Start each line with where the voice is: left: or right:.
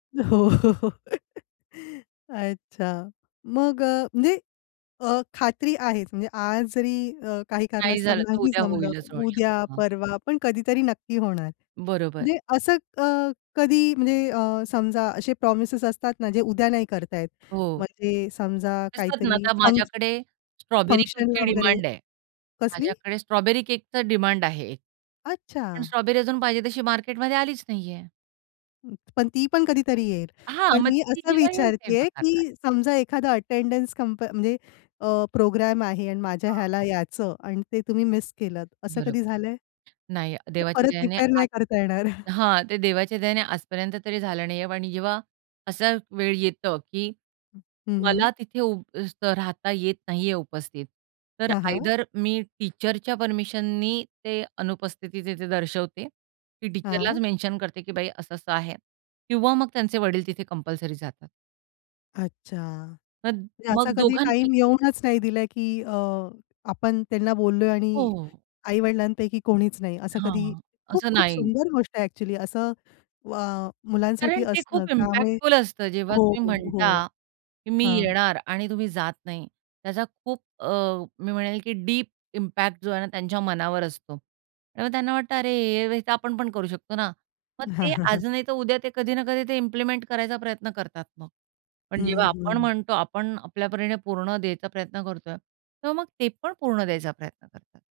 left: हो. अच्छा. मग अ, म्हणजे अ, खात्री आहे म्हणजे आज जरी अ, काही
right: नाही
left: कारणास्तव
right: झालं तर
left: नाही
right: उद्या
left: जमलं,
right: होईलच, होईल.
left: उद्या,
right: हं.
left: परवा पण कधीतरी नक्की होणार.
right: बरोबर.
left: म्हणजे असं अ, कधी म्हणजे अ, समजा असे प्रॉमिसेस असतात ना, जे उद्या नाही करतायेत.
right: हो.
left: म्हणजे समजा
right: असतात ना.
left: काहीतरी
right: आता
left: फंक्शन
right: माझ्याकडे स्ट्रॉबेरी केकची
left: फंक्शनला वगैरे.
right: डिमांड आहे.
left: कसली?
right: माझ्याकडे स्ट्रॉबेरी केकच डिमांड आहे. पण
left: अच्छा.
right: स्ट्रॉबेरी अजून पाहिजे तशी मार्केटमध्ये आलीच नाहीये.
left: हं. पण ती पण कधीतरी येईल.
right: हां,
left: पण
right: मग
left: मी
right: ती
left: असं
right: जेव्हा येईल तेव्हा
left: विचारतीये,
right: करणार.
left: की समजा एखादा अटेंडन्स कम्प म्हणजे अ, प्रोग्राम आहे आणि माझ्या ह्याला
right: हां.
left: यायचं आणि ते तुम्ही मिस केलत असं कधी
right: बरोबर.
left: झालंय?
right: नाही,
left: ते
right: देवाच्या
left: परत
right: दयाने
left: रिपेअर
right: आज
left: नाही करता येणार.
right: हां, ते देवाच्या दयाने आजपर्यंत तरी झालं नाहीये आणि जेव्हा असं वेळ येतं, की
left: हं. हं, हं.
right: मला तिथे उभं राहता येत नाहीये उपस्थित. तर
left: हां, हां.
right: आयदर मी टीचरच्या परमिशननी ते अनुपस्थिती तिथे दर्शवते. की टीचरलाच
left: हां.
right: मेन्शन करते, की बाई असं-असं आहे किंवा मग त्यांचे वडील तिथे कंपल्सरी जातात.
left: अच्छा.
right: पण
left: म्हणजे असा
right: मग
left: कधी टाईम
right: दोघांपैकी एक.
left: येऊनच नाही दिला, की अ, आपण त्यांना बोललोय
right: हो,
left: आणि
right: हो.
left: आई-वडिलांपैकी कोणीच नाही असं कधी
right: हां. असं
left: खूप-खूप
right: नाही.
left: सुंदर गोष्ट आहे ॲक्चुअली. असं अ,
right: कारण
left: मुलांसाठी
right: ते
left: असतं.
right: खूप
left: त्यामुळे
right: इम्पॅक्टफुल असतं, जेव्हा
left: हो,
right: तुम्ही
left: हो, हो.
right: म्हणता, की मी
left: हां.
right: येणार आणि तुम्ही जात नाही. त्याचा खूप अ, मी म्हणेल की डीप इम्पॅक्ट जो आहे ना, त्यांच्या मनावर असतो. त्यामुळे त्यांना वाटतं, "अरे, हे तर आपण पण करू शकतो ना." मग ते आज नाही तर उद्या, ते कधी ना कधी ते इम्प्लिमेंट करायचा प्रयत्न करतात मग. पण
left: हं,
right: जेव्हा आपण
left: हं.
right: म्हणतो, आपण आपल्या परीने पूर्ण द्यायचा प्रयत्न करतोय. तेव्हा मग ते पण पूर्ण द्यायचा प्रयत्न करतात.